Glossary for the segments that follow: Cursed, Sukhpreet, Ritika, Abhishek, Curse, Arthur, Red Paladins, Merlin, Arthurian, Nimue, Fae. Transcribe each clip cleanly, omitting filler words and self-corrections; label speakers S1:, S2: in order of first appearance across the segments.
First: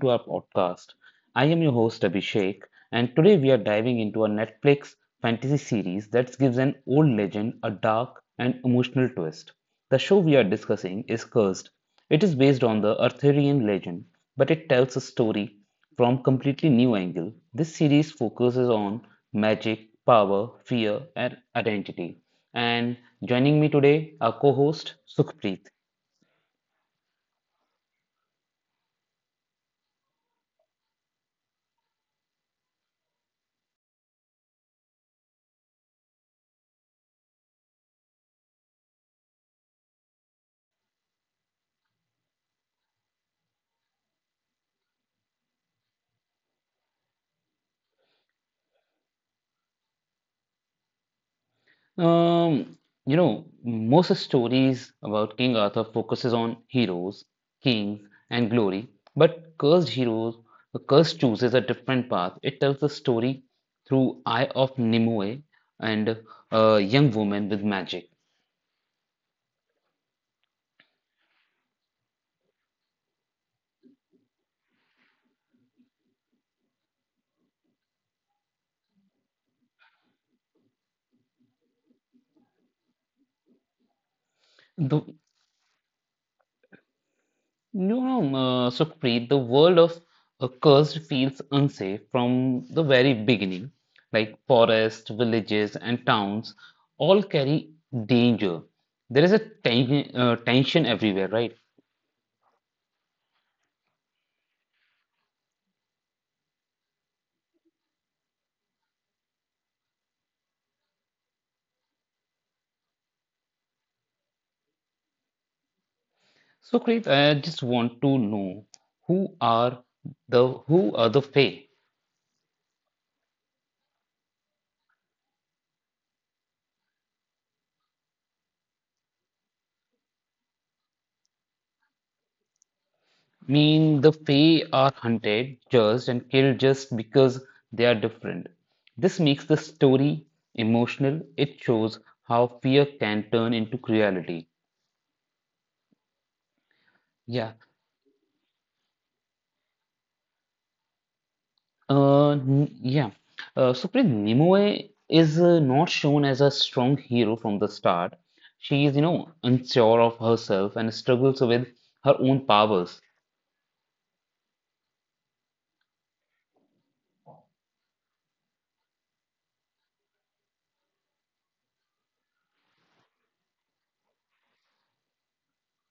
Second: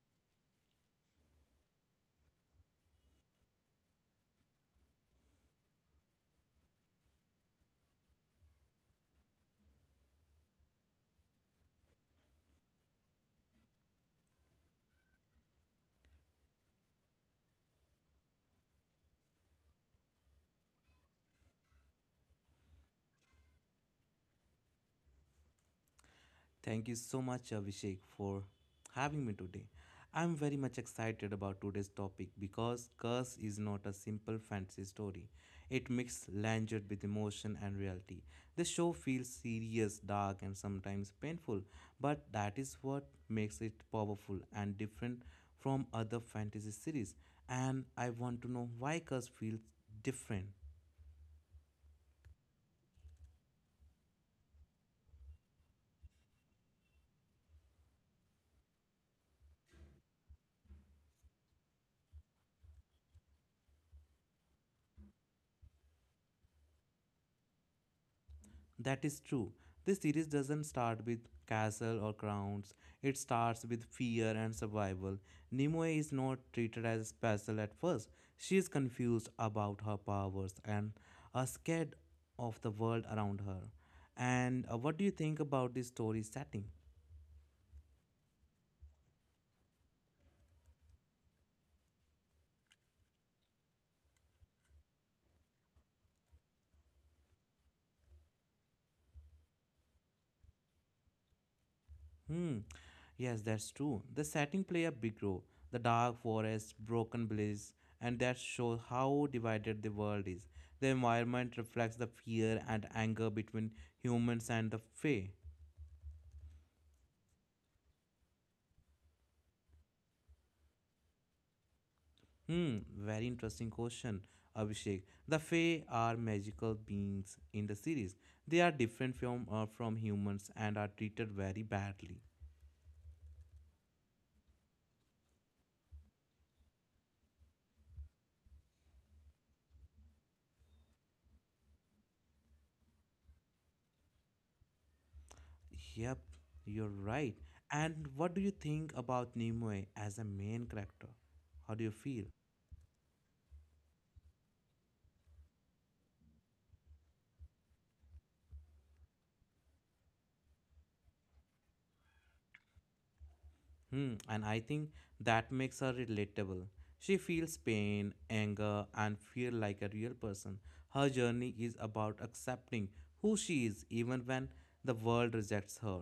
S1: to our podcast. I am your host, Abhishek, and today we are diving into a Netflix fantasy series that gives an old legend a dark and emotional twist. The show we are discussing is Cursed. It is based on the Arthurian legend, but it tells a story from completely new angle. This series focuses on magic, power, fear, and identity. And joining me today, our co-host Sukhpreet.
S2: Thank you so much, Abhishek, for having me today. I'm very much excited about today's topic because Curse is not a simple fantasy story. It mixes language with emotion and reality. The show feels serious, dark, and sometimes painful, but that is what makes it powerful and different from other fantasy series. And I want to know why Curse feels different.
S1: Um, most stories about King Arthur focuses on heroes, kings, and glory, but Cursed Heroes, the cursed chooses a different path. It tells the story through Eye of Nimue and a young woman with magic.
S2: That is true. This series doesn't start with castle or crowns. It starts with fear and survival. Nimue is not treated as special at first. She is confused about her powers and are scared of the world around her. And what do you
S1: The
S2: think about this story setting?
S1: Sukhpreet, the world of cursed feels unsafe from the very beginning. Like forests, villages, and towns all carry danger. There is a tension everywhere, right?
S2: Hmm. Yes, that's true. The setting play a big role. The dark forest, broken bliss, and that shows how divided the world is. The environment reflects the fear and anger between humans and the Fae.
S1: Sukhpreet, I just want to know who are who are the Fae?
S2: Hmm, very interesting question, Abhishek. The Fae are magical beings in the series. They are different from from humans and are treated very badly.
S1: Mean the Fae are hunted, judged, and killed just because they are different. This makes the story emotional. It shows how fear can turn into cruelty.
S2: Yep, you're right.
S1: Yeah.
S2: And what do you think about Nimue as a main character? How do you feel?
S1: Yeah. Supreet, Nimue is not shown as a strong hero from the start. She is, unsure of herself and struggles with her own powers.
S2: Hmm, and I think that makes her relatable. She feels pain, anger, and fear like a real person. Her journey is about accepting who she is even when the world rejects her.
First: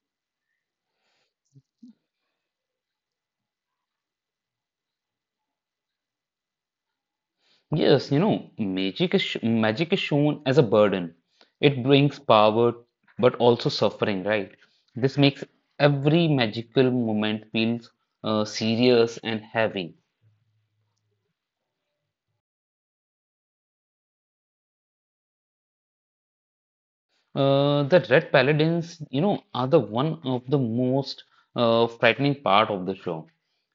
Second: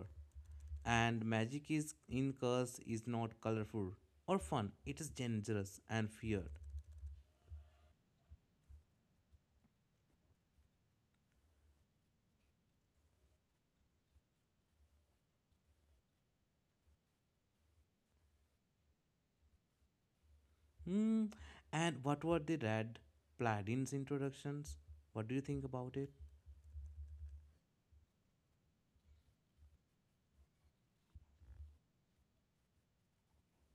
S2: And magic is in curse is not colorful or fun, it is dangerous and feared.
S1: Yes, you know, magic is shown as a burden. It brings power, but also suffering, right? This makes every magical moment feels serious and heavy.
S2: Hmm. And what were the red Platin's introductions? What do you think about it?
S1: The Red Paladins, you know, are the one of the most frightening part of the show.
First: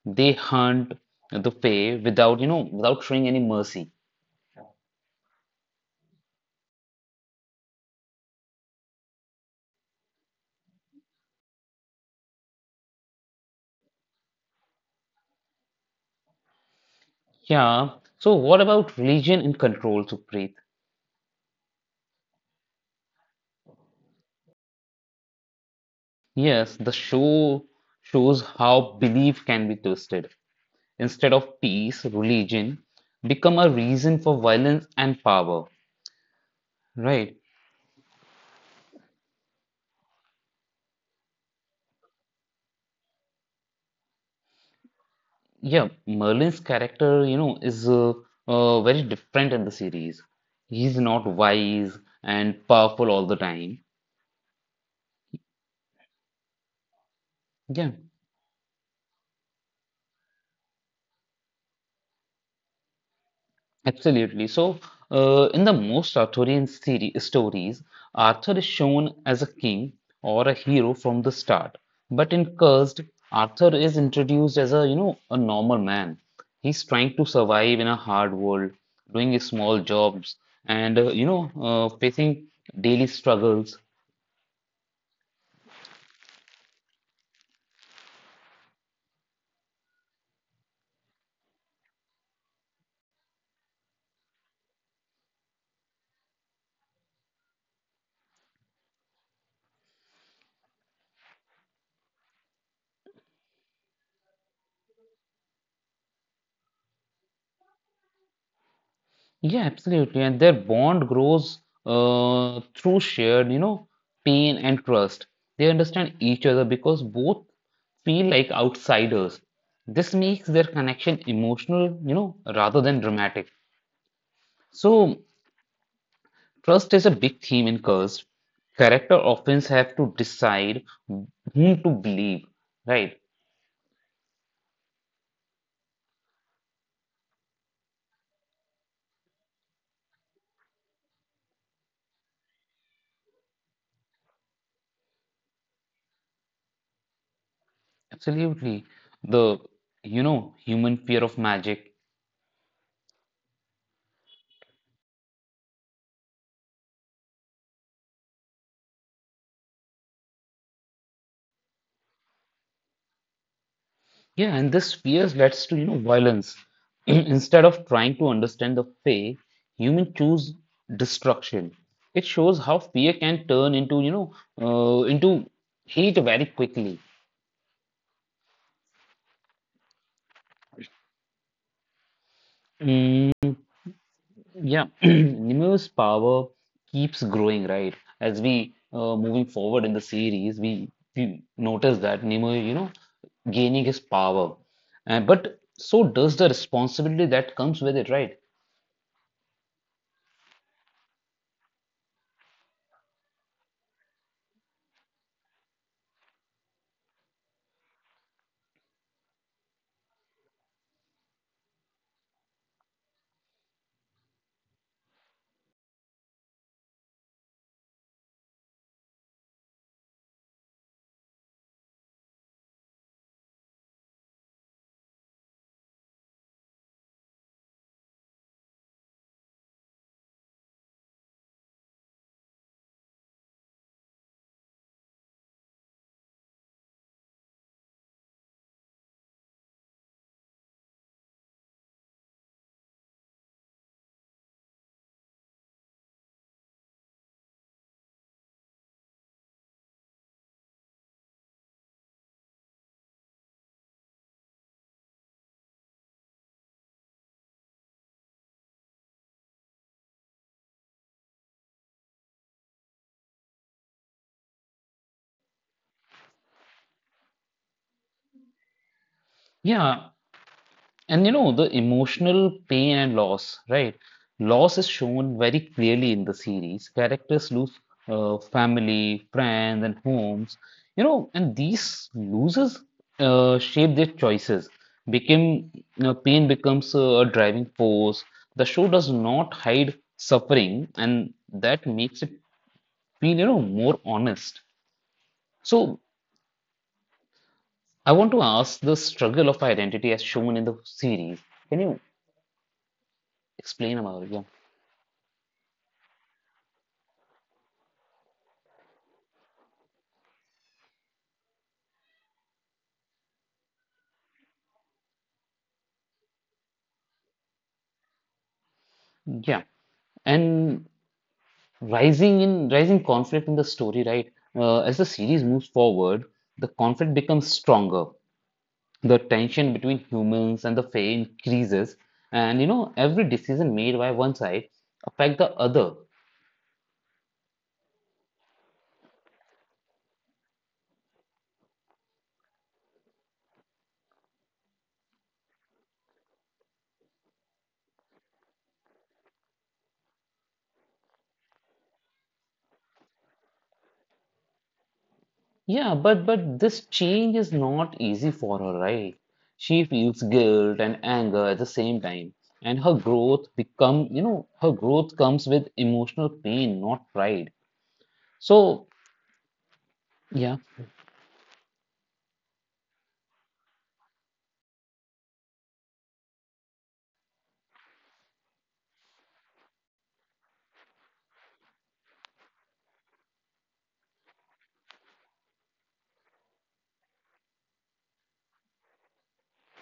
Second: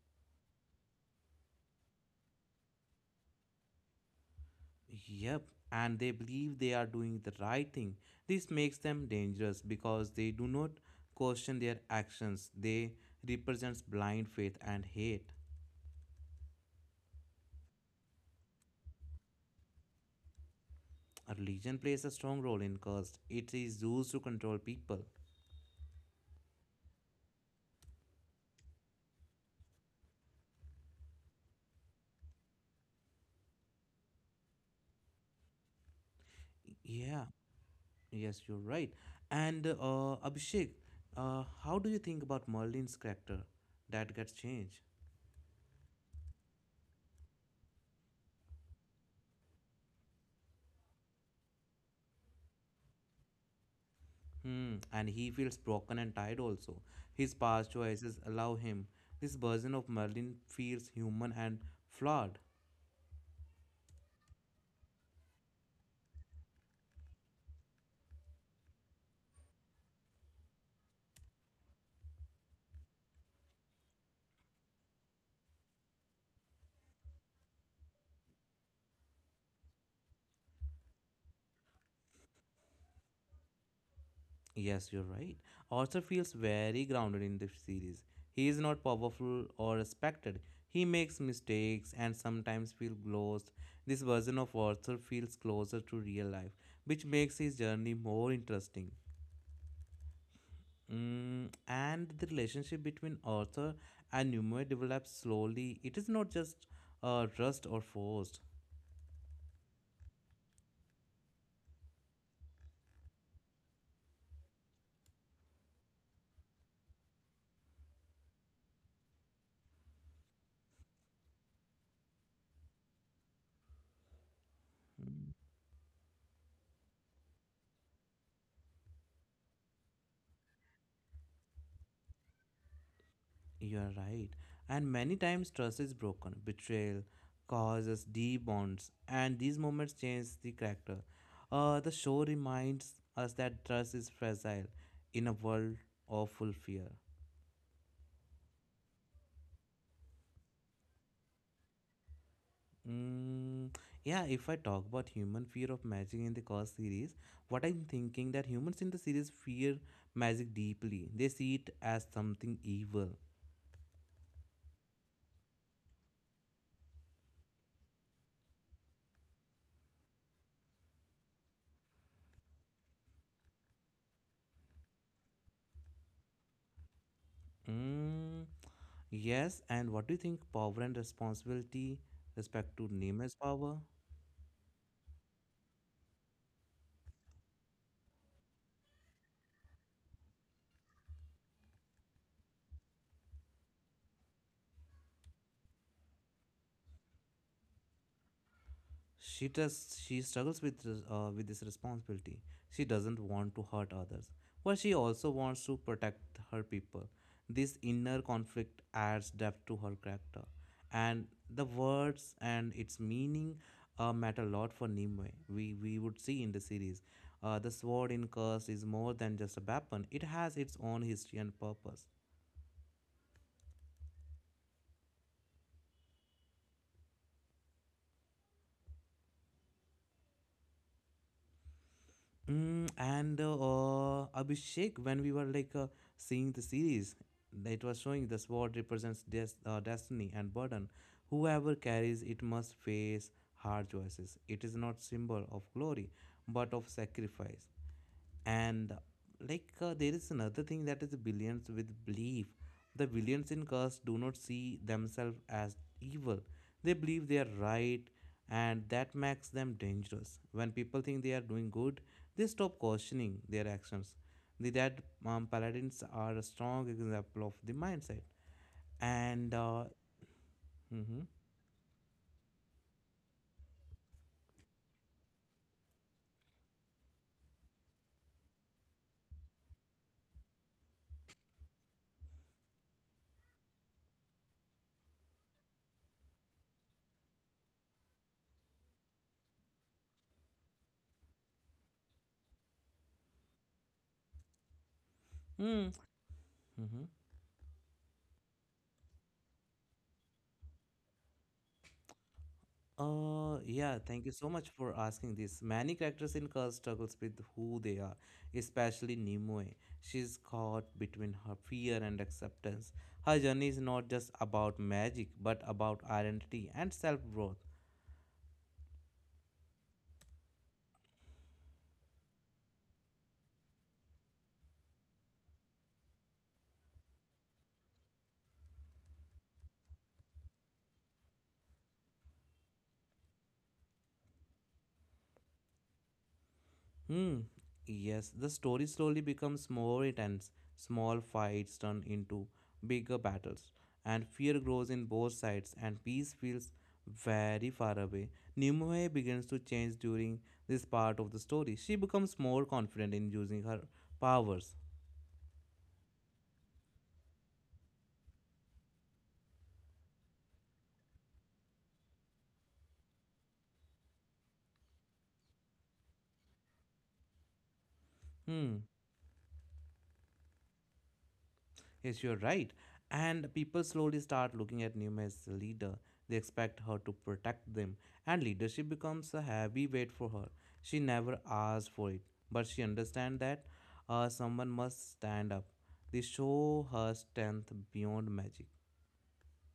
S1: They hunt the Fae without, you know, without showing any mercy.
S2: Yep, and they believe they are doing the right thing. This makes them dangerous because they do not question their actions. They represents blind faith and hate.
S1: Yeah. So, what about religion and control, Supreet?
S2: A religion plays a strong role in caste. It is used to control people.
S1: Yes, the show shows how belief can be twisted. Instead of peace, religion become a reason for violence and power,
S2: Yeah,
S1: right?
S2: yes, you're right. And Abhishek, how do you think about Merlin's character that gets changed?
S1: Yeah, Merlin's character, you know, is very different in the series. He's not wise and powerful all the time.
S2: Hmm, and he feels broken and tired also. His past
S1: Yeah.
S2: choices allow him. This version of Merlin feels human and flawed.
S1: Absolutely. So, in the most stories, Arthur is shown as a king or a hero from the start. But in Cursed, Arthur is introduced as a normal man. He's trying to survive in a hard world, doing his small jobs and, facing daily struggles.
S2: Yes, you're right. Arthur feels very grounded in this series. He is not powerful or respected. He makes mistakes and sometimes feels lost. This version of Arthur feels closer to real life, which makes his journey more interesting. Mm, and the relationship between author and humor develops slowly. It is not just trust or forced.
S1: Yeah, absolutely. And their bond grows through shared pain and trust. They understand each other because both feel like outsiders. This makes their connection emotional, rather than dramatic. So, trust is a big theme in Cursed. Character often have to decide whom to believe, right?
S2: You are right. And many times trust is broken. Betrayal causes deep bonds, and these moments change the character. The show reminds us that trust is fragile in a world of full fear.
S1: Absolutely. The human fear of magic.
S2: Mm, yeah, if I talk about human fear of magic in the Curse series, what I'm thinking that humans in the series fear magic deeply. They see it as something evil.
S1: Yeah, and this fear leads to you know violence. Instead of trying to understand the fake, human choose destruction. It shows how fear can turn into into hate very quickly.
S2: Mm, yes, and what do you think? Power and responsibility, respect to Neymar's
S1: Mm,
S2: power.
S1: yeah, Nemo's power keeps growing, right? As we moving forward in the series, we notice that Nemo, gaining his power, and but so does the responsibility that comes with it, right?
S2: She does. She struggles with with this responsibility. She doesn't want to hurt others, but she also wants to protect her people. This inner conflict adds depth to her character, and the words and its meaning matter a lot for Nimue. We would see in the series, the sword in Curse is more than just a weapon. It has its own history and purpose. Mm, and Abhishek, when we were seeing the series, it was showing the sword represents destiny and burden. Whoever carries it must face hard choices. It is not symbol of glory, but of sacrifice and there is another thing that is billions with belief. The billions in cars do not see themselves as evil. They believe they are right, and that makes them dangerous. When people think they are doing good, they stop questioning their actions. The that um, paladins are a strong example of the mindset. And
S1: Yeah.
S2: mhm.
S1: And you know, the emotional pain and loss, right? Loss is shown very clearly in the series. Characters lose family, friends, and homes, and these losses shape their choices. Became you know, pain becomes a driving force. The show does not hide suffering, and that makes it feel, more honest.
S2: Mm.
S1: So
S2: Mhm.
S1: I want to ask the struggle of identity as shown in the series. Can you explain
S2: Yeah,
S1: about
S2: thank
S1: it?
S2: you
S1: Yeah.
S2: so much for asking this. Many characters in Curse struggles with who they are, especially Nimue. She's caught between her fear and acceptance. Her journey is not just about magic, but about identity and self-growth.
S1: Yeah. And rising conflict in the story, right? As the series moves forward, the conflict becomes stronger. The tension between humans and the fae increases, and you know every decision made by one side affect the other.
S2: Hmm. Yes, the story slowly becomes more intense. Small fights turn into bigger battles, and fear grows in both sides, and peace feels very far away. Nimue begins to change during this part of the story. She becomes more confident in using her powers.
S1: Yeah, but this change is not easy for her, right? She feels guilt and anger at the same time, and her growth become you know her growth comes with emotional pain, not pride.
S2: Hmm.
S1: So yeah.
S2: Yes, you're right. And people slowly start looking at Nima as the leader. They expect her to protect them, and leadership becomes a heavy weight for her. She never asks for it, but she understands that someone must stand up. They show her strength beyond magic.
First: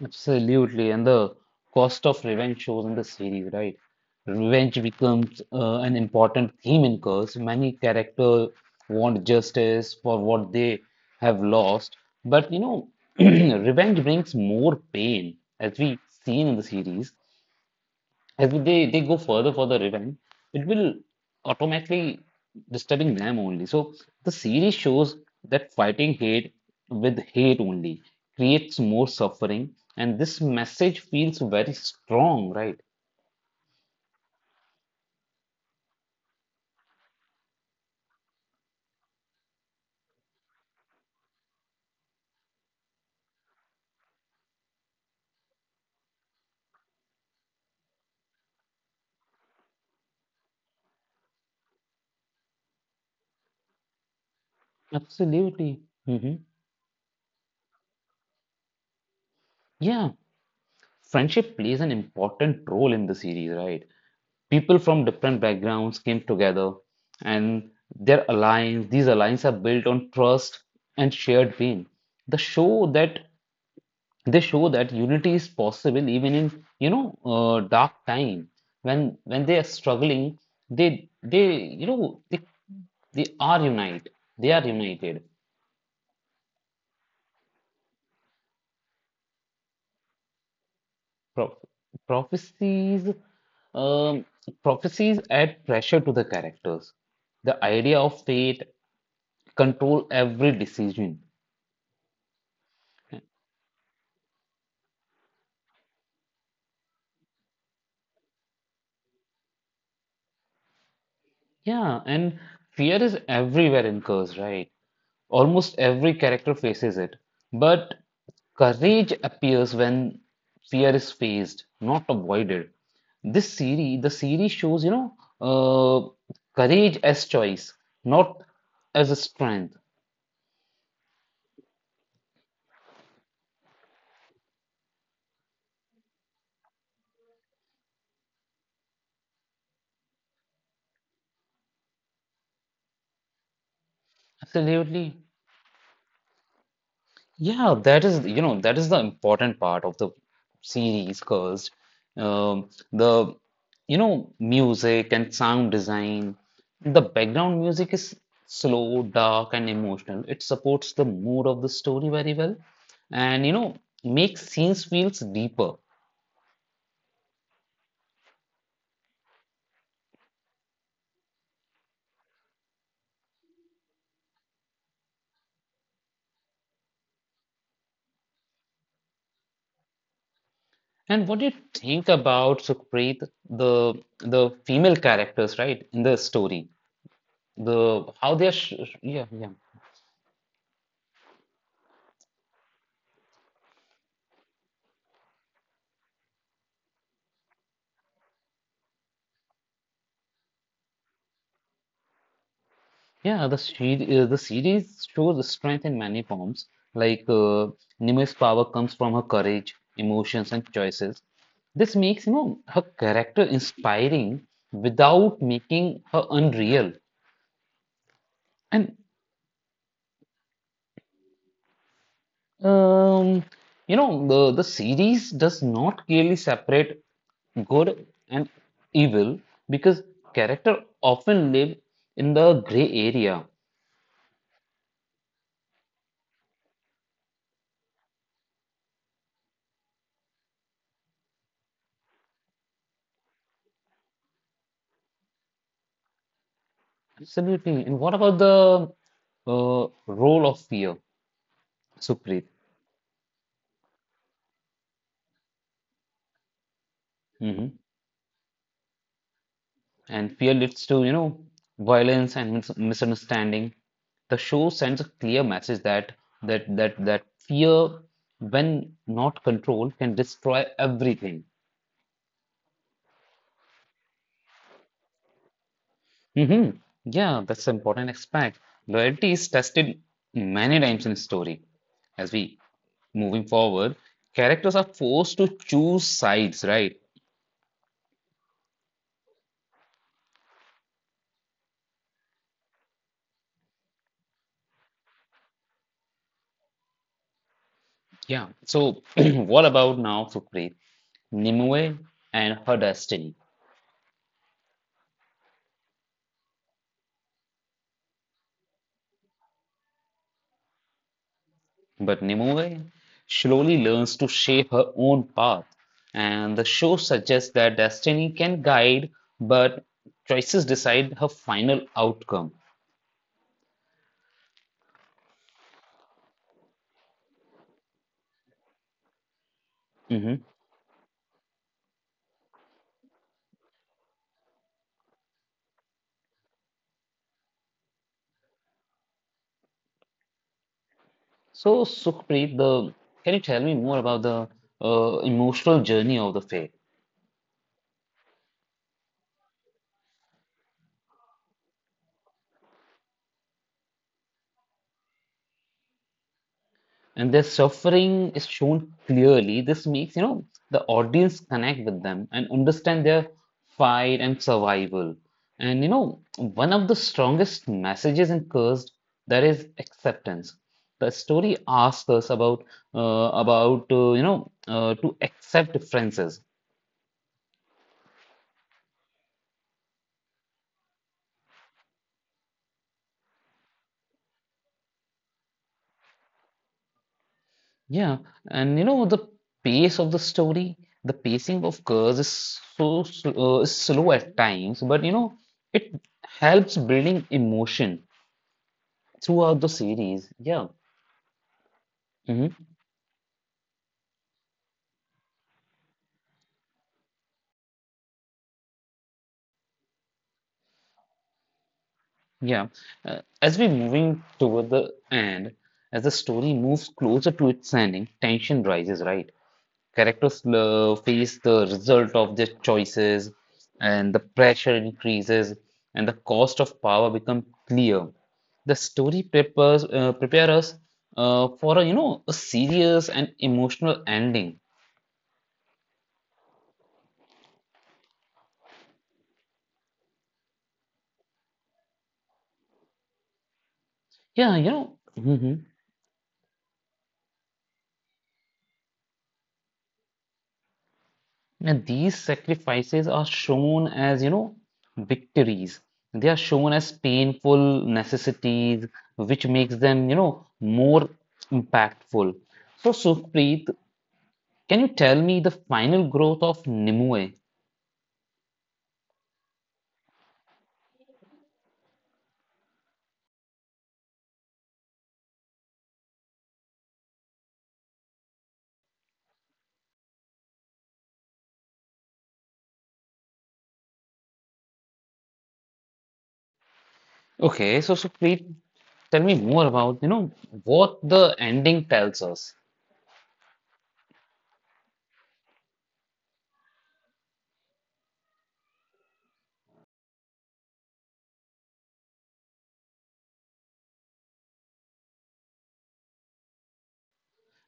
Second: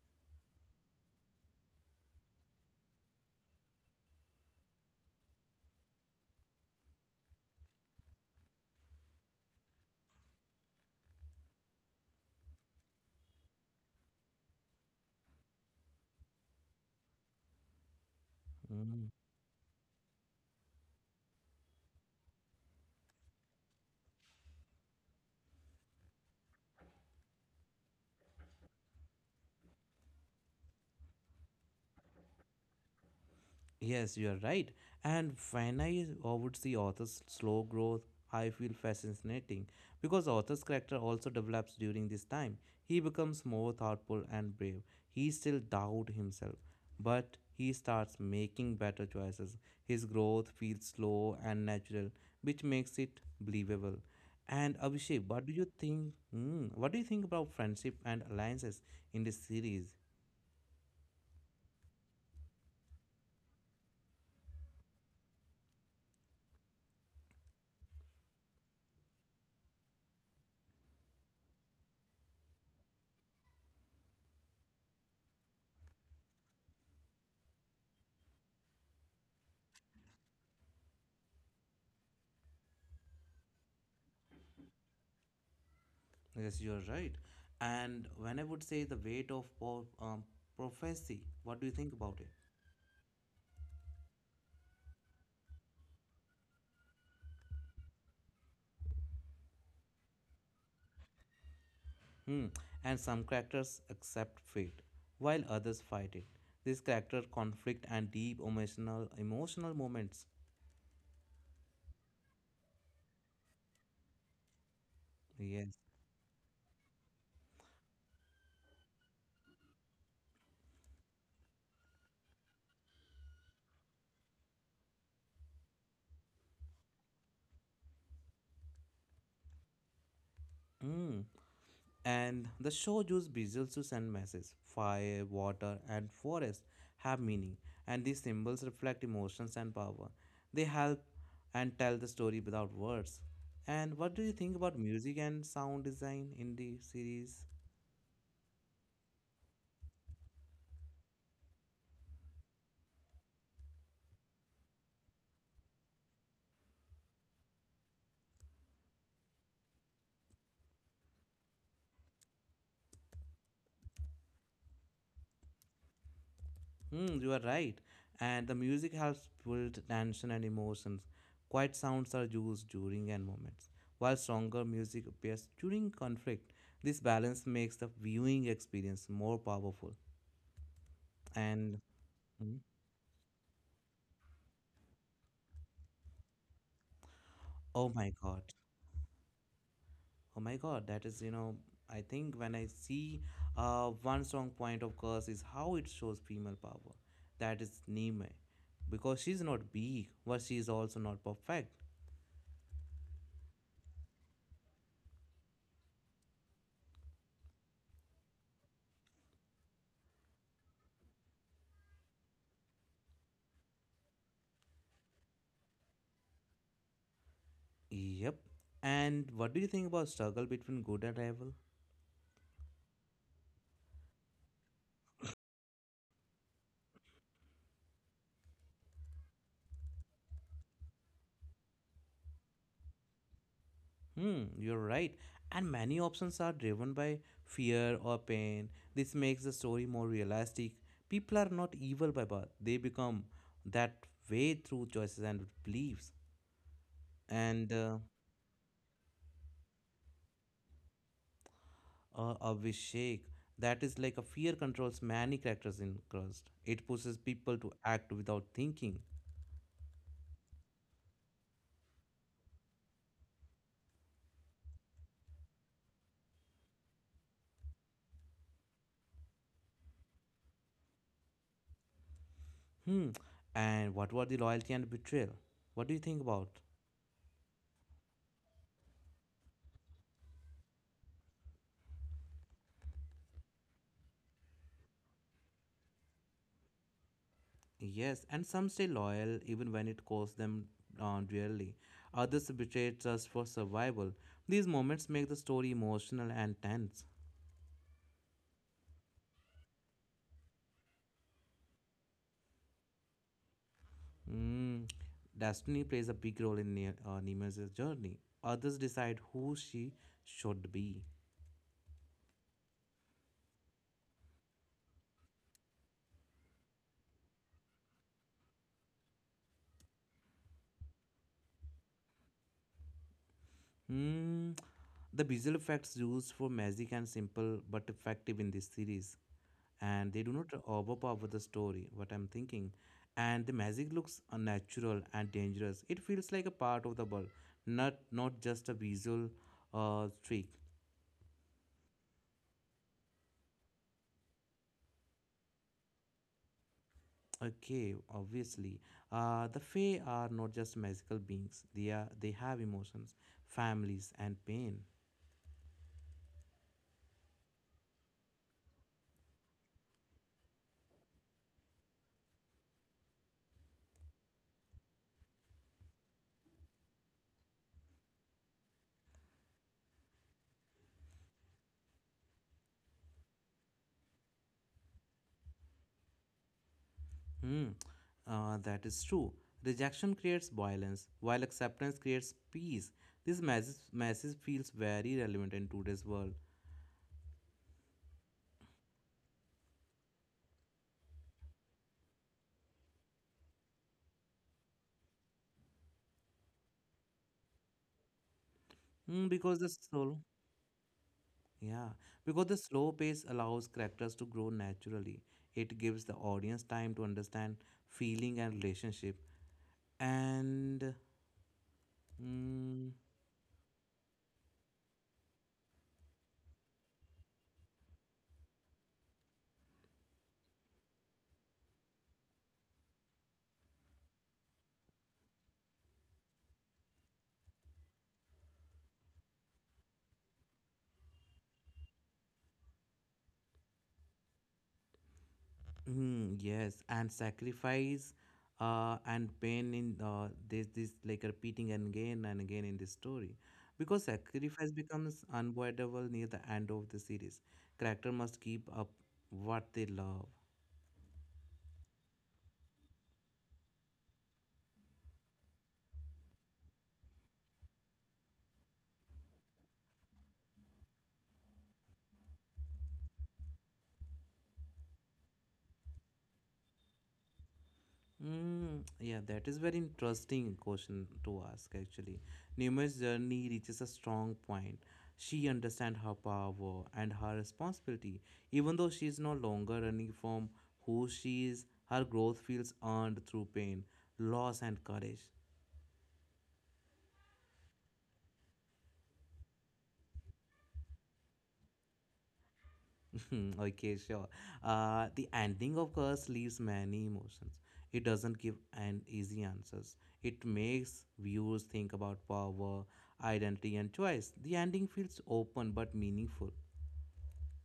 S1: Absolutely, and the cost of revenge shows in the series, right? Revenge becomes an important theme in Curse. Many characters want justice for what they have lost, but you know, revenge brings more pain, as we seen in the series if
S2: Mm.
S1: they go further for the revenge, it will automatically disturbing them only. So the series shows that fighting hate with hate only creates more suffering, and this message feels very strong, right?
S2: Yes, you are right. And when I overwood the author's slow growth, I feel fascinating because author's character also develops during this time. He becomes more thoughtful and brave. He still doubt himself, but he starts making better choices. His growth feels slow and natural, which makes it believable. And Abhishek, what do you
S1: Absolutely.
S2: think?
S1: Hmm.
S2: Hmm, what do you think about friendship and alliances in this series?
S1: Yeah, friendship plays an important role in the series, right? People from different backgrounds came together, and these alliances are built on trust and shared pain. The show that They show that unity is possible even in dark time when they are struggling. They they you know they they are unite. They are united.
S2: Yes, you're right. And when I would say the weight of prophecy,
S1: Pro
S2: what do you think about it?
S1: prophecies um, prophecies add pressure to the characters. The idea of fate control every decision.
S2: Hmm. And some characters accept fate, while others fight it. This character conflict and deep emotional moments.
S1: Yeah, and fear is everywhere in curse, right?
S2: Yes.
S1: Almost every character faces it, but courage appears when fear is faced, not avoided. The series shows, uh, courage as choice, not as a strength.
S2: Hmm. And the shoujo's visuals to send messages fire, water, and forest have meaning, and these symbols reflect emotions and power. They help and tell the story without words. And what do you think about music
S1: Absolutely.
S2: and sound design in the series?
S1: Yeah, that is, you know, that is the important part of the series, because um, the, music and sound design, the background music is slow, dark, and emotional. It supports the mood of the story very well, and makes scenes feels deeper.
S2: Hmm, you are right. And the music helps build tension and emotions. Quiet sounds are used during end moments, while stronger music appears during conflict. This balance makes the viewing experience more powerful.
S1: And what do you
S2: And
S1: think
S2: mm.
S1: about Sukhpreet, the the female characters, right, in the story?
S2: Oh
S1: The
S2: my
S1: how they are,
S2: God.
S1: sh sh- yeah, yeah.
S2: Oh my God. That is, you know, I think when I see one strong point of Curse is how it shows female power. That is Nime. Because she's not big, but she is also not perfect.
S1: Yeah, the series shows the strength in many forms. Like Nimue's power comes from her courage, emotions, and choices. This makes you know her character inspiring without making her unreal.
S2: Yep.
S1: And
S2: And what do you think about struggle between good and evil?
S1: um, the series does not clearly separate good and evil because character often live in the gray area.
S2: Hmm, you're right. And many options are driven by fear or pain. This makes the story more realistic. People are not evil by birth, they become that way through choices and beliefs. And
S1: Absolutely. And what about the role of fear? Supreet.
S2: Abhishek. That is like a fear controls many characters in Crust. It pushes people to
S1: Hmm.
S2: act without thinking.
S1: And fear leads to, violence and misunderstanding. The show sends a clear message that that that that fear, when not controlled, can destroy everything.
S2: Hmm. And what were the loyalty and betrayal? What do you think about?
S1: Hmm. Yeah, that's an important aspect. Loyalty is tested many times in story. As we moving forward, characters are forced to choose sides, right?
S2: Yes, and some stay loyal even when it costs them dearly. Others betray trust for survival. These moments make the story emotional and tense.
S1: Yeah. So what about now, Supreet? Nimue and her destiny.
S2: Mm. Destiny plays a big role in Nemesis' journey. Others decide who she should be.
S1: But Nimue slowly learns to shape her own path, and the show suggests that destiny can guide, but choices decide her final outcome.
S2: Hmm. The visual effects used for magic and simple but effective in this series, and they do not
S1: Hmm.
S2: overpower the story, what I'm thinking. And the magic looks unnatural and dangerous. It feels like a part of the world, not not just a visual trick.
S1: So, Sukhpreet, the can you tell me more about the emotional journey of the faith?
S2: Okay, obviously, the Fae are not just magical beings. They are they have emotions, families, and pain.
S1: And their suffering is shown clearly. This makes, the audience connect with them and understand their fight and survival. And, one of the strongest messages in Cursed that is acceptance. The story asks us about to accept differences.
S2: Hmm, that is true. Rejection creates violence, while acceptance creates peace. This message feels very relevant in today's world.
S1: Yeah, and the pace of the story, the pacing of Curse is so slow at times, but you know it helps building emotion
S2: Hmm,
S1: throughout
S2: because
S1: the
S2: the slow,
S1: series. Yeah.
S2: yeah, because
S1: Hmm.
S2: the slow pace allows characters to grow naturally. It gives the audience time to understand feeling and relationship. And
S1: Yeah.
S2: mm,
S1: As we're moving toward the end, as the story moves closer to its ending, tension rises, right? Characters face the result of their choices, and the pressure increases, and the cost of power become clear. The story prepare us for a a serious and emotional ending.
S2: Mm, yes, and sacrifice and pain in this like repeating again and again in this story, because
S1: Yeah, you
S2: sacrifice becomes
S1: know.
S2: unavoidable near the end of the series. Character must keep up what they love.
S1: And these sacrifices are shown as, victories. They are shown as painful necessities, which makes them, more impactful. So, Supreet, can you tell me the final growth of Nimue?
S2: Mm, yeah, that is very interesting question to ask actually. Nima's journey reaches a strong point. She understands her power and her responsibility. Even though she is no longer running from who she is, her growth feels earned through pain, loss, and courage.
S1: Okay, so Supreet, tell me more about, what the ending tells us.
S2: Okay, sure. The ending, of course, leaves many emotions. It doesn't give an easy answers. It makes viewers think about power, identity, and choice. The ending feels open but meaningful.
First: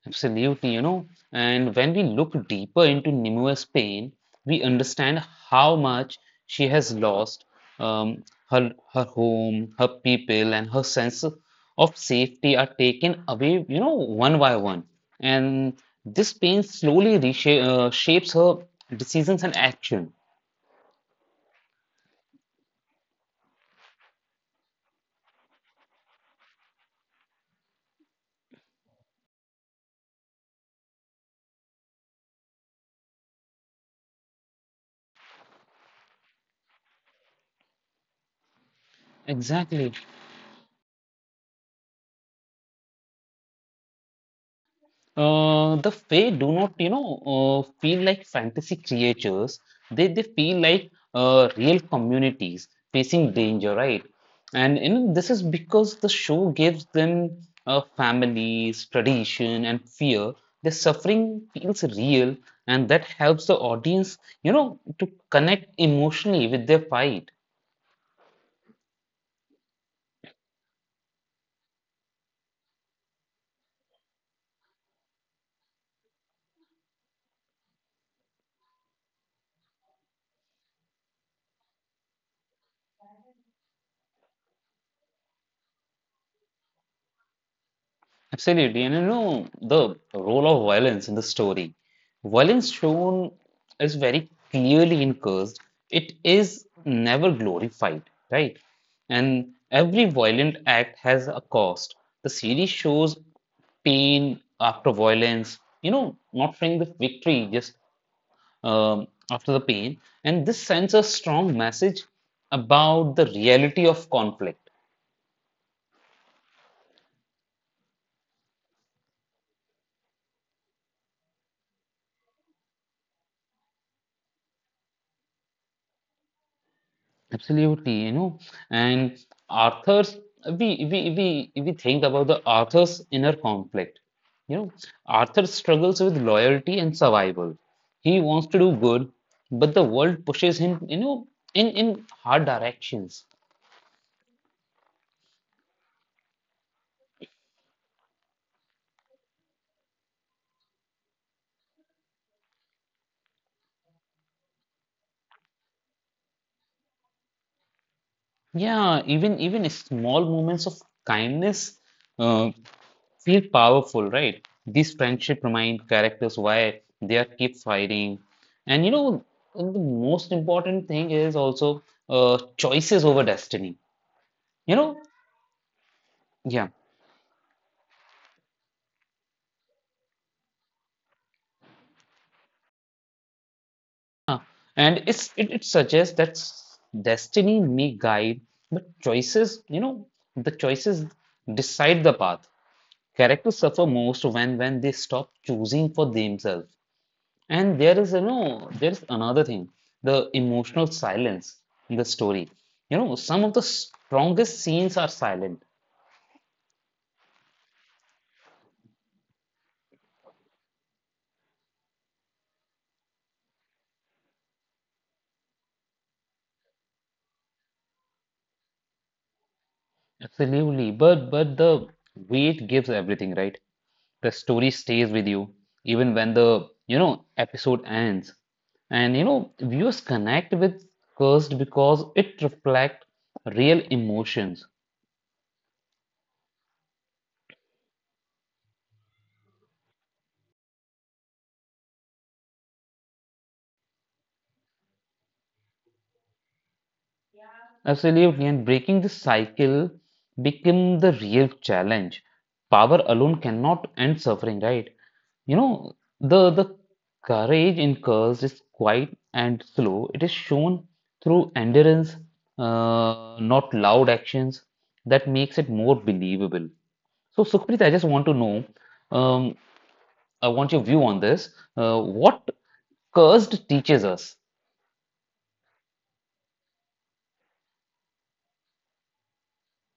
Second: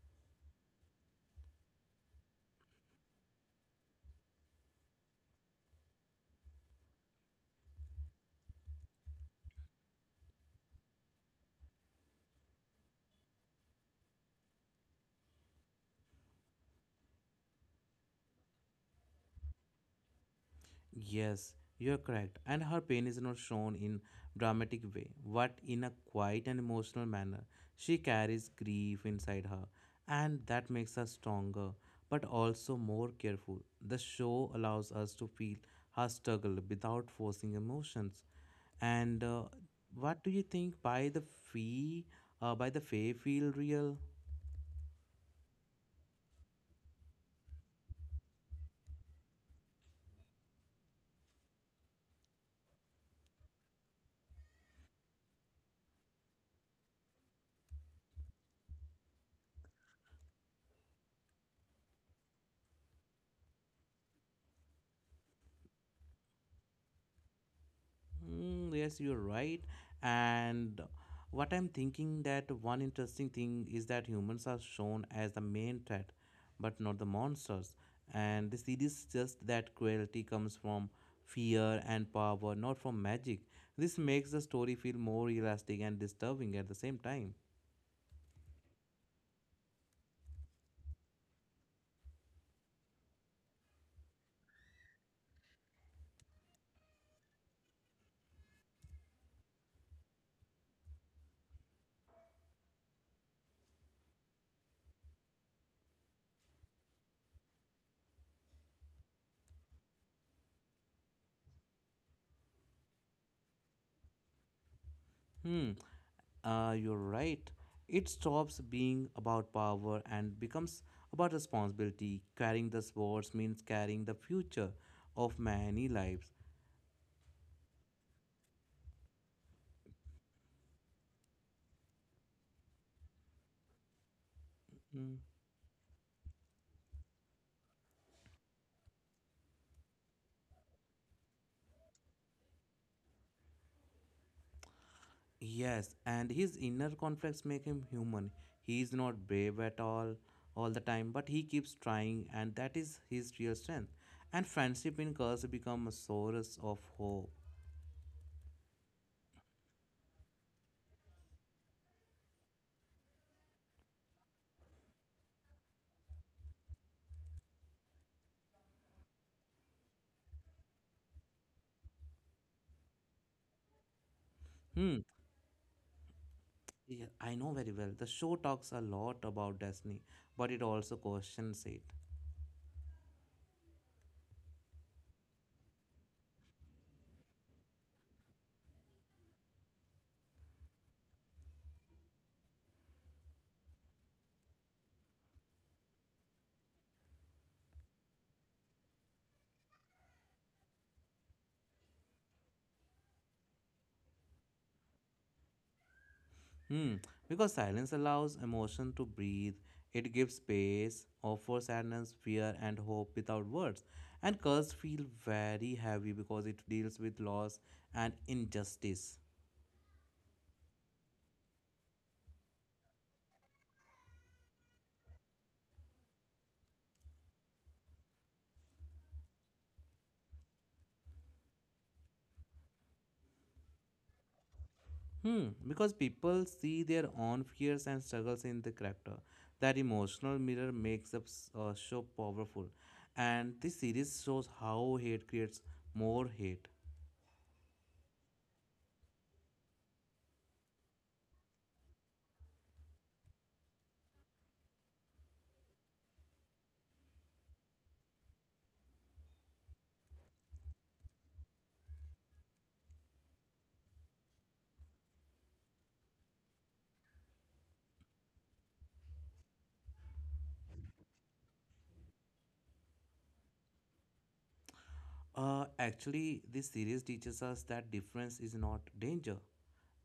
S1: Absolutely, you know, and when we look deeper into Nimue's pain, we understand how much she has lost um, her home, her people, and her sense of safety are taken away, you know, one by one. And this pain slowly shapes her decisions and action.
S2: Yes, you're correct. And her pain is not shown in dramatic way, but in a quiet and emotional manner. She carries grief inside her, and that makes her stronger, but also more careful. The show allows us to feel her struggle without forcing emotions. And
S1: Exactly.
S2: what do you think? Fee, by the fee, feel real?
S1: The Fae do not, feel like fantasy creatures. They feel like real communities facing danger, right? And you know, this is because the show gives them families, tradition, and fear. Their suffering feels real, and that helps the audience, to connect emotionally with their fight.
S2: Mm, yes, you're right. And what I'm thinking that one interesting thing is that humans are shown as the main threat, but not the monsters. And the series just that cruelty comes from fear and power, not from magic. This makes the story feel more realistic and disturbing at the same time.
S1: Absolutely. And you know, the role of violence in the story. Violence shown is very clearly encouraged. It is never glorified, right? And every violent act has a cost. The series shows pain after violence, not showing the victory just after the pain. And this sends a strong message about the reality of conflict.
S2: Hmm. You're right. It stops being about power and becomes about responsibility. Carrying the swords means carrying the future of many lives.
S1: Absolutely, you know, and Arthur's we we think about the Arthur's inner conflict. You know,
S2: Mm.
S1: Arthur struggles with loyalty and survival. He wants to do good, but the world pushes him, in hard directions.
S2: Yes, and his inner conflicts make him human. He is not brave at all the time, but he keeps trying, and that is his real strength. And friendship in Curse become a source of hope.
S1: Yeah, even small moments of kindness uh, feel powerful, right? These friendship remind characters why they are keep fighting. And the most important thing is also choices over destiny. You know,
S2: Hmm.
S1: yeah.
S2: Yeah, I know very well. The show talks a lot about destiny, but it also questions it.
S1: And it suggests that destiny may guide, but choices, the choices decide the path. Characters suffer most when they stop choosing for themselves. And there is, there's another thing, the emotional silence in the story. You know, some of the strongest scenes are silent,
S2: Hmm, because silence allows emotion to breathe. It gives space, offers sadness, fear, and hope without words. And curse feel very heavy because it deals with loss and injustice.
S1: absolutely, but the weight gives everything, right? The story stays with you even when the episode ends. And viewers connect with Cursed because it reflects real emotions.
S2: Hmm, because people see their own fears and struggles in the character. That emotional mirror makes the show powerful. And this series shows how hate creates more hate.
S1: Absolutely, and breaking this cycle become the real challenge. Power alone cannot end suffering, right? You know, the courage in curves is quiet and slow. It is shown through endurance, not loud actions. That makes it more believable. So, Sukhpreet, I just want to know, um, I want your view on this. What cursed teaches us?
S2: Actually, this series teaches us that difference is not danger,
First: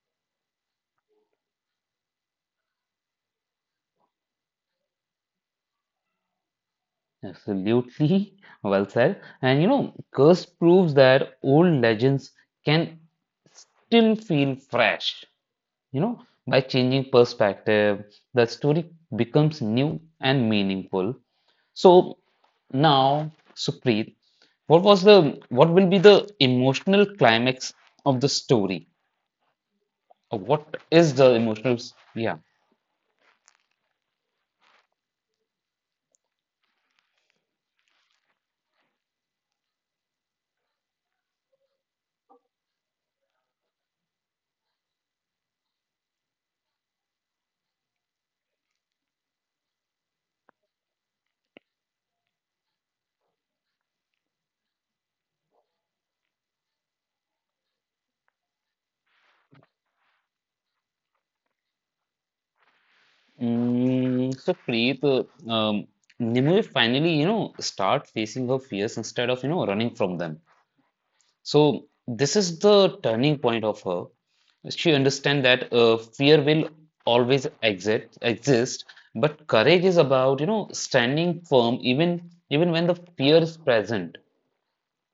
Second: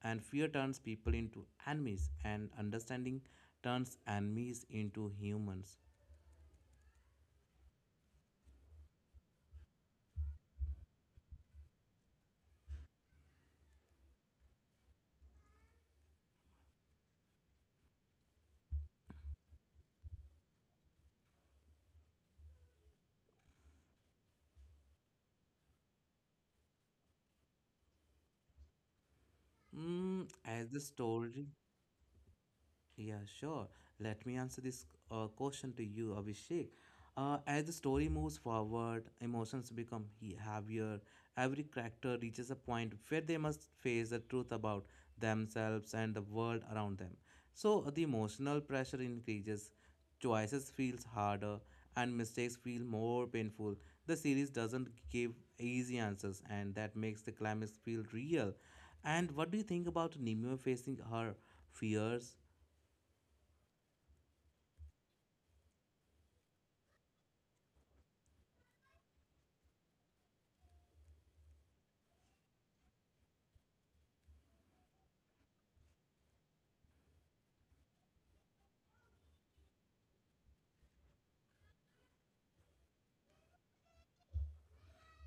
S2: and fear turns people into enemies, and understanding turns enemies into humans.
S1: Absolutely, well said. And you know, Curse proves that old legends can still feel fresh. You know, by changing perspective, the story becomes new and meaningful. So now, Supreet, what will be the emotional climax of the story?
S2: Mm,
S1: Or
S2: as
S1: what
S2: the
S1: is the
S2: story,
S1: emotional? Yeah.
S2: yeah, sure. Let me answer this question to you, Abhishek. As the story moves forward, emotions become heavier. Every character reaches a point where they must face the truth about themselves and the world around them. So the emotional pressure increases, choices feels harder, and mistakes feel more painful. The series doesn't give easy answers, and that makes the climax feel real. And what do you think about Nimue facing her fears?
S1: Mm, so Preet, Nimue finally, start facing her fears instead of, running from them. So this is the turning point of her. She understands that fear will always exist, but courage is about, standing firm even when the fear is present.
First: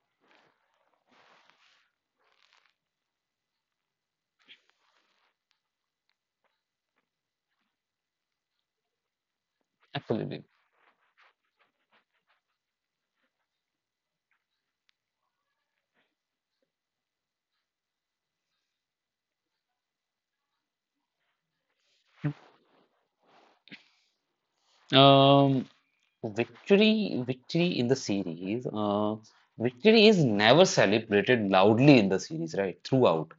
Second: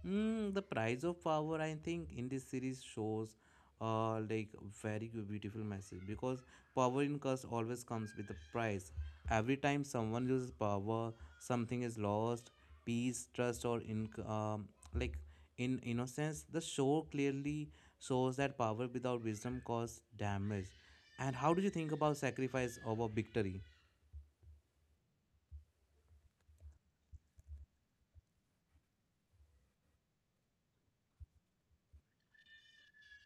S2: Mm, the price of power, I think, in this series shows like beautiful message because power in curse always comes with a price. Every time someone
S1: Absolutely.
S2: loses power, something is lost, peace, trust, or in like in innocence. The show clearly shows that power without wisdom causes damage. And how do you think about sacrifice over victory?
S1: Um, victory in the series. Victory is never celebrated loudly in the series, right? Throughout.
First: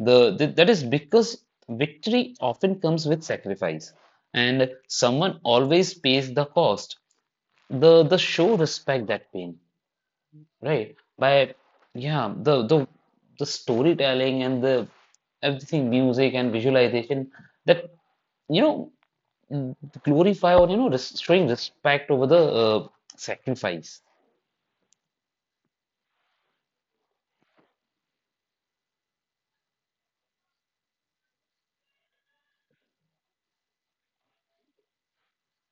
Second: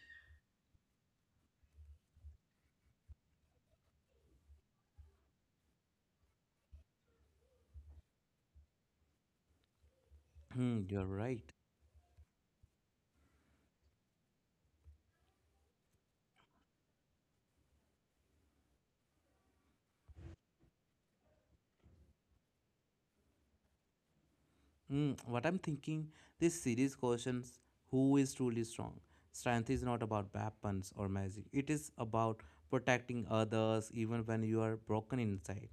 S1: The that is because victory often comes with sacrifice, and someone always pays the cost. The show respect that pain,
S2: Hmm,
S1: right?
S2: you're right.
S1: By yeah, the storytelling and the everything, music and visualization that you know glorify or showing respect over the sacrifice.
S2: Mm, what I'm thinking, this series questions who is truly strong. Strength is not about weapons or magic. It is about protecting others even when you are broken inside.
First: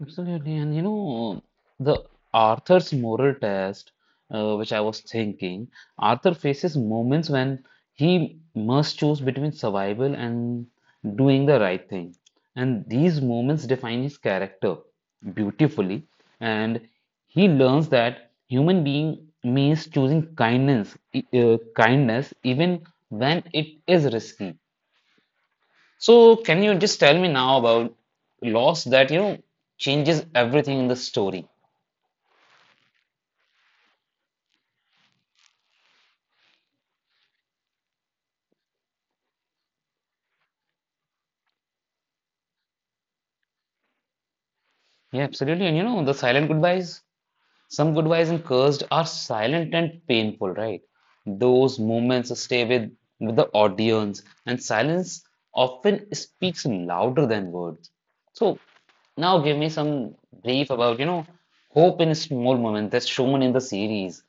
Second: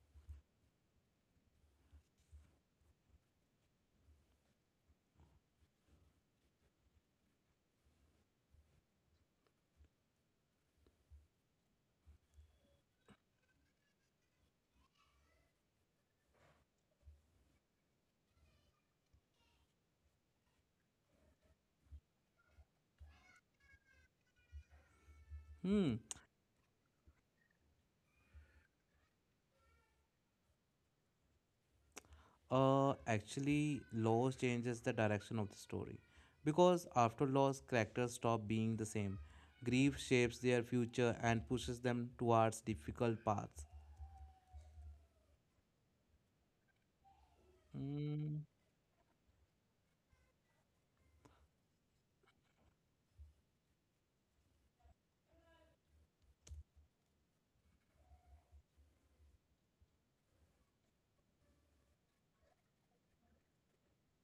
S1: Absolutely. And you know, the Arthur's moral test, which I was thinking, Arthur faces moments when he must choose between survival and doing the right thing. And these moments define his character beautifully. And he learns that human being means choosing kindness, kindness even when it is risky.
S2: Hmm.
S1: So can you just tell me now about loss that, changes everything in the story?
S2: Actually, loss changes the direction of the story. Because after loss, characters stop being the same. Grief shapes their future and pushes them towards difficult paths.
S1: Yeah, absolutely. And you know, the silent goodbyes, some goodbyes in
S2: Hmm.
S1: Cursed are silent and painful, right? Those moments stay with the audience, and silence often speaks louder than words. So now give me some brief about, hope in small moments that's shown in the series.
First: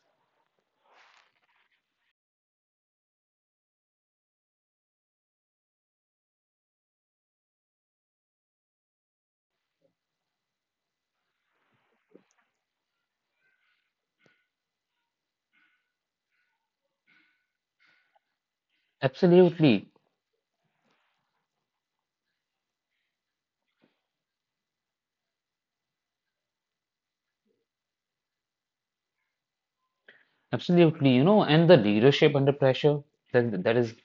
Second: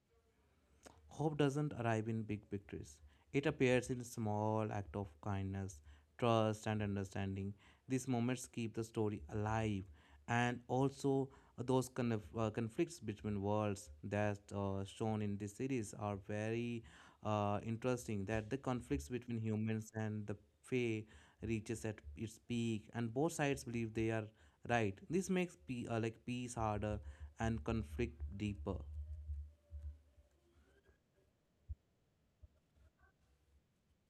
S2: Hope doesn't arrive in big victories. It appears in small acts of kindness, trust, and understanding. These moments keep the story alive, and also those conflicts between worlds that shown in this series are very interesting. That the conflicts between
S1: Absolutely.
S2: humans and the Fae reaches at its peak, and both sides believe they are right. This makes like peace harder and conflict deeper.
S1: Absolutely, you know, and the leadership under pressure that that is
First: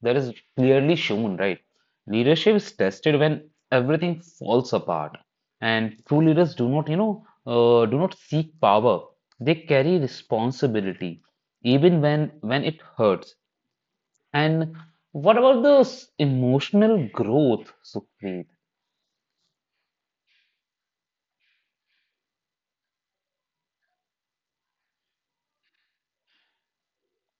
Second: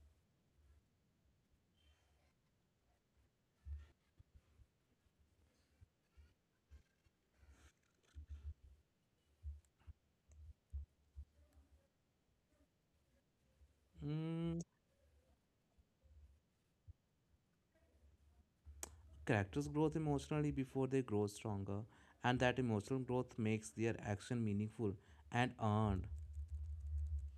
S1: that is clearly shown, right? Leadership is tested when everything falls apart, and true leaders do not, do not seek power. They carry responsibility, even when it hurts.
S2: Mm,
S1: And what about the emotional growth, Sukhpreet?
S2: characters grow emotionally before they grow stronger, and that emotional growth makes their action meaningful and earned.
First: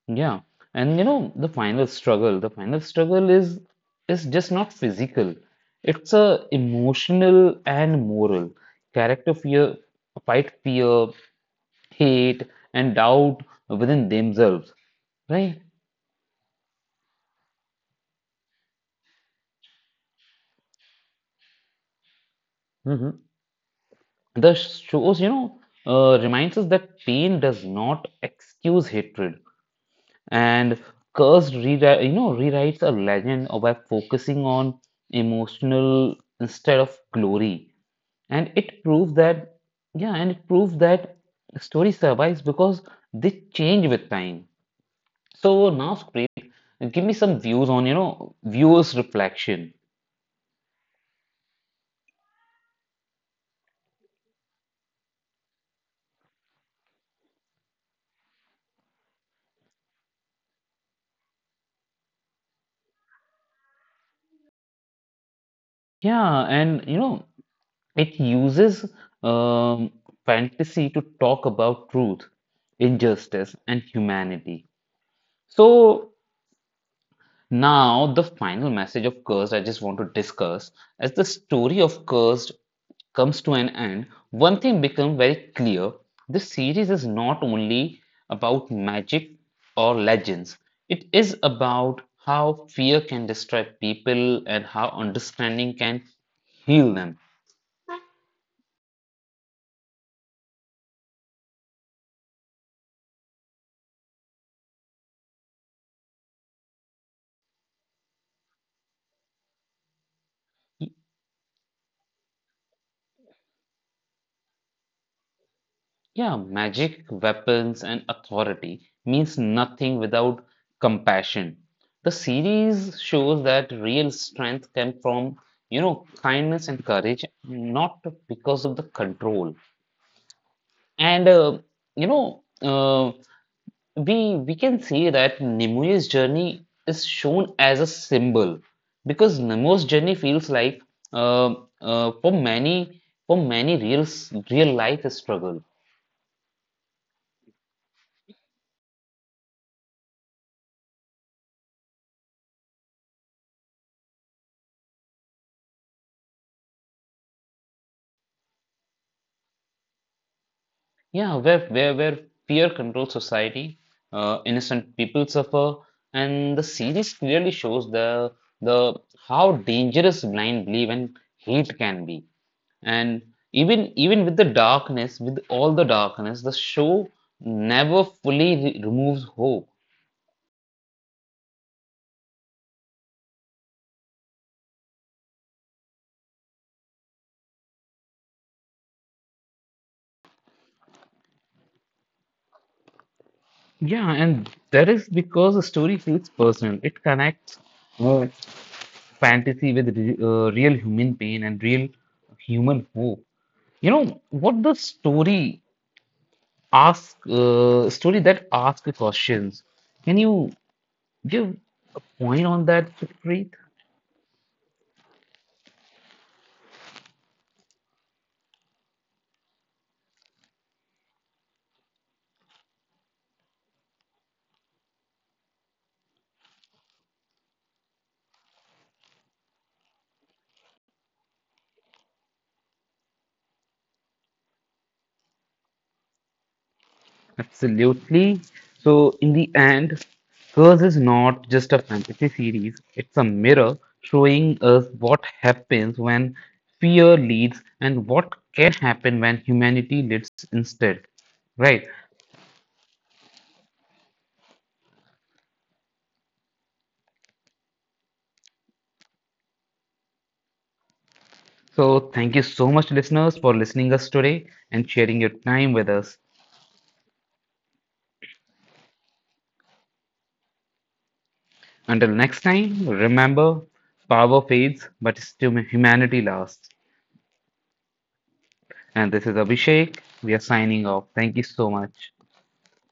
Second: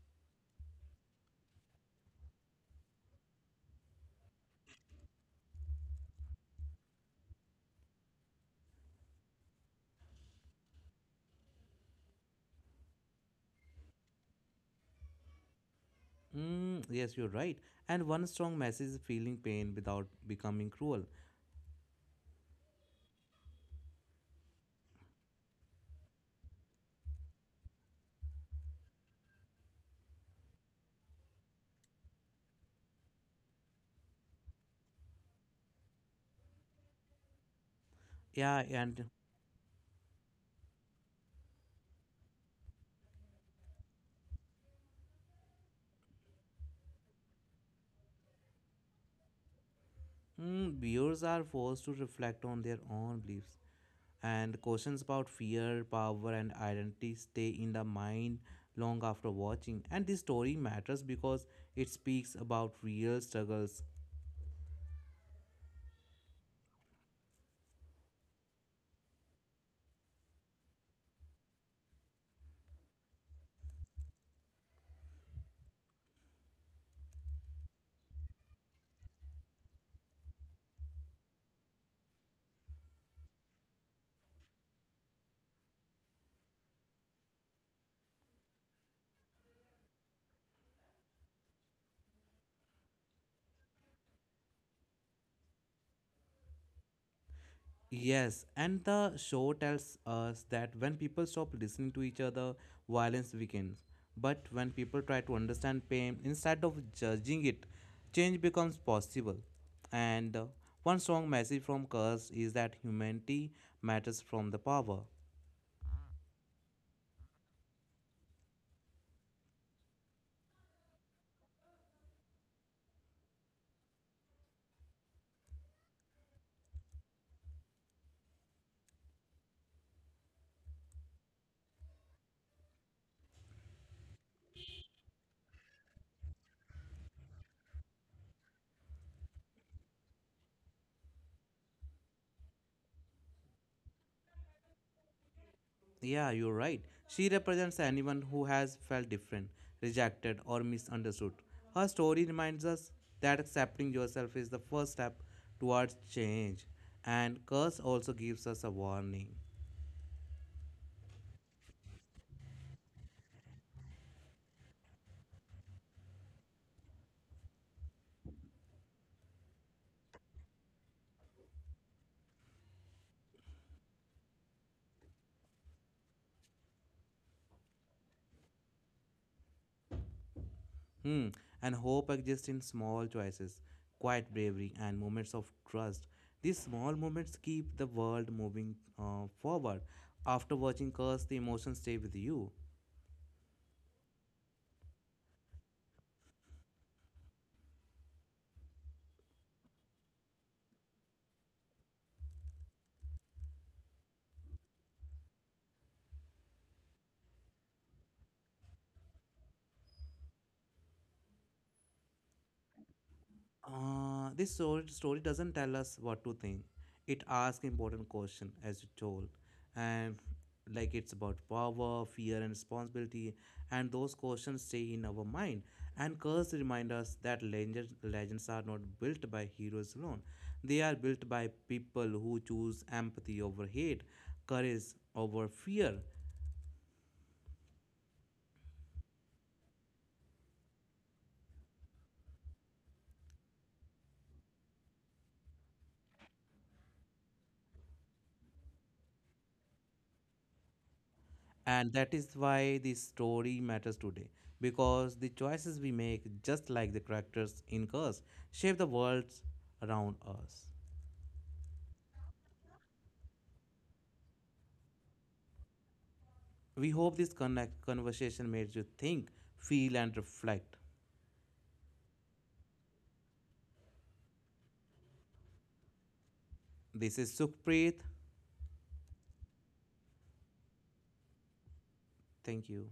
S1: Yeah, and you know the final struggle is just not physical. It's a emotional and moral. Character fear, fight fear, hate, and doubt within themselves, right?
S2: Mm, yes, you're right. And one strong message is feeling pain without becoming cruel.
S1: Hmm. The shows, reminds us that pain does not excuse hatred, and Cursed rewrite, you know, rewrites a legend by focusing on emotional instead of glory. And
S2: Yeah,
S1: it
S2: and
S1: proved that yeah and it proved that story survives because they change with time. So now, Spreet, give me some views on, viewers reflection.
S2: mm, viewers are forced to reflect on their own beliefs, and questions about fear, power, and identity stay in the mind long after watching. And this story matters because it speaks about real struggles.
S1: Yeah, and you know it uses um, fantasy to talk about truth, injustice and humanity. So now, the final message of Cursed I just want to discuss. As the story of Cursed comes to an end, one thing becomes very clear. This series is not only about magic or legends, it is about how fear can destroy people and how understanding can heal them.
S2: Yes, and the show tells us that when people stop listening to each other, violence weakens. But when people try to understand pain instead of judging it, change becomes possible. And one strong message from Curse is that humanity matters from the power.
S1: Yeah, magic, weapons, and authority means nothing without compassion. The series shows that real strength comes from, kindness and courage, not because of the control. And you know, uh, we can see that Nemu's journey is shown as a symbol because Nemo's journey feels like uh, uh, for many for many real real life struggle.
S2: Yeah, you're right. She represents anyone who has felt different, rejected, or misunderstood. Her story reminds us that accepting yourself is the first step towards change, and Curse also gives us a warning.
S1: Yeah, where fear controls society, innocent people suffer, and the series clearly shows the how dangerous blind belief and hate can be. And even with the darkness, with all the darkness, the show never fully removes hope.
S2: Hmm, and hope exists in small choices, quiet bravery, and moments of trust. These small moments keep the world moving forward. After watching Curse, the emotions stay with you.
S1: Yeah, and that is because the story feels personal. It connects uh, fantasy with re real human pain and real human hope. You know what the story ask story that ask questions. Can you give a point on that, Preet?
S2: This story doesn't tell us what to think. It asks important question as you told, and like it's about power, fear, and responsibility. And those questions stay in our mind. And curse remind us that legends are not built by heroes alone. They are built by people who choose empathy over hate, courage over fear.
S1: Absolutely. So in the end, Curse is not just a fantasy series, it's a mirror showing us what happens when fear leads and what can happen when humanity leads instead. Right.
S2: And that is why the story matters today, because the choices we make, just like the characters in Curse, shape the worlds around us.
S1: So thank you so much, listeners, for listening us today and sharing your time with us.
S2: We hope this connect conversation made you think, feel, and reflect.
S1: Until next time, remember, power fades, but humanity lasts.
S2: This is Sukhpreet.
S1: And this is Abhishek. We are signing off. Thank you so much.
S2: Thank you.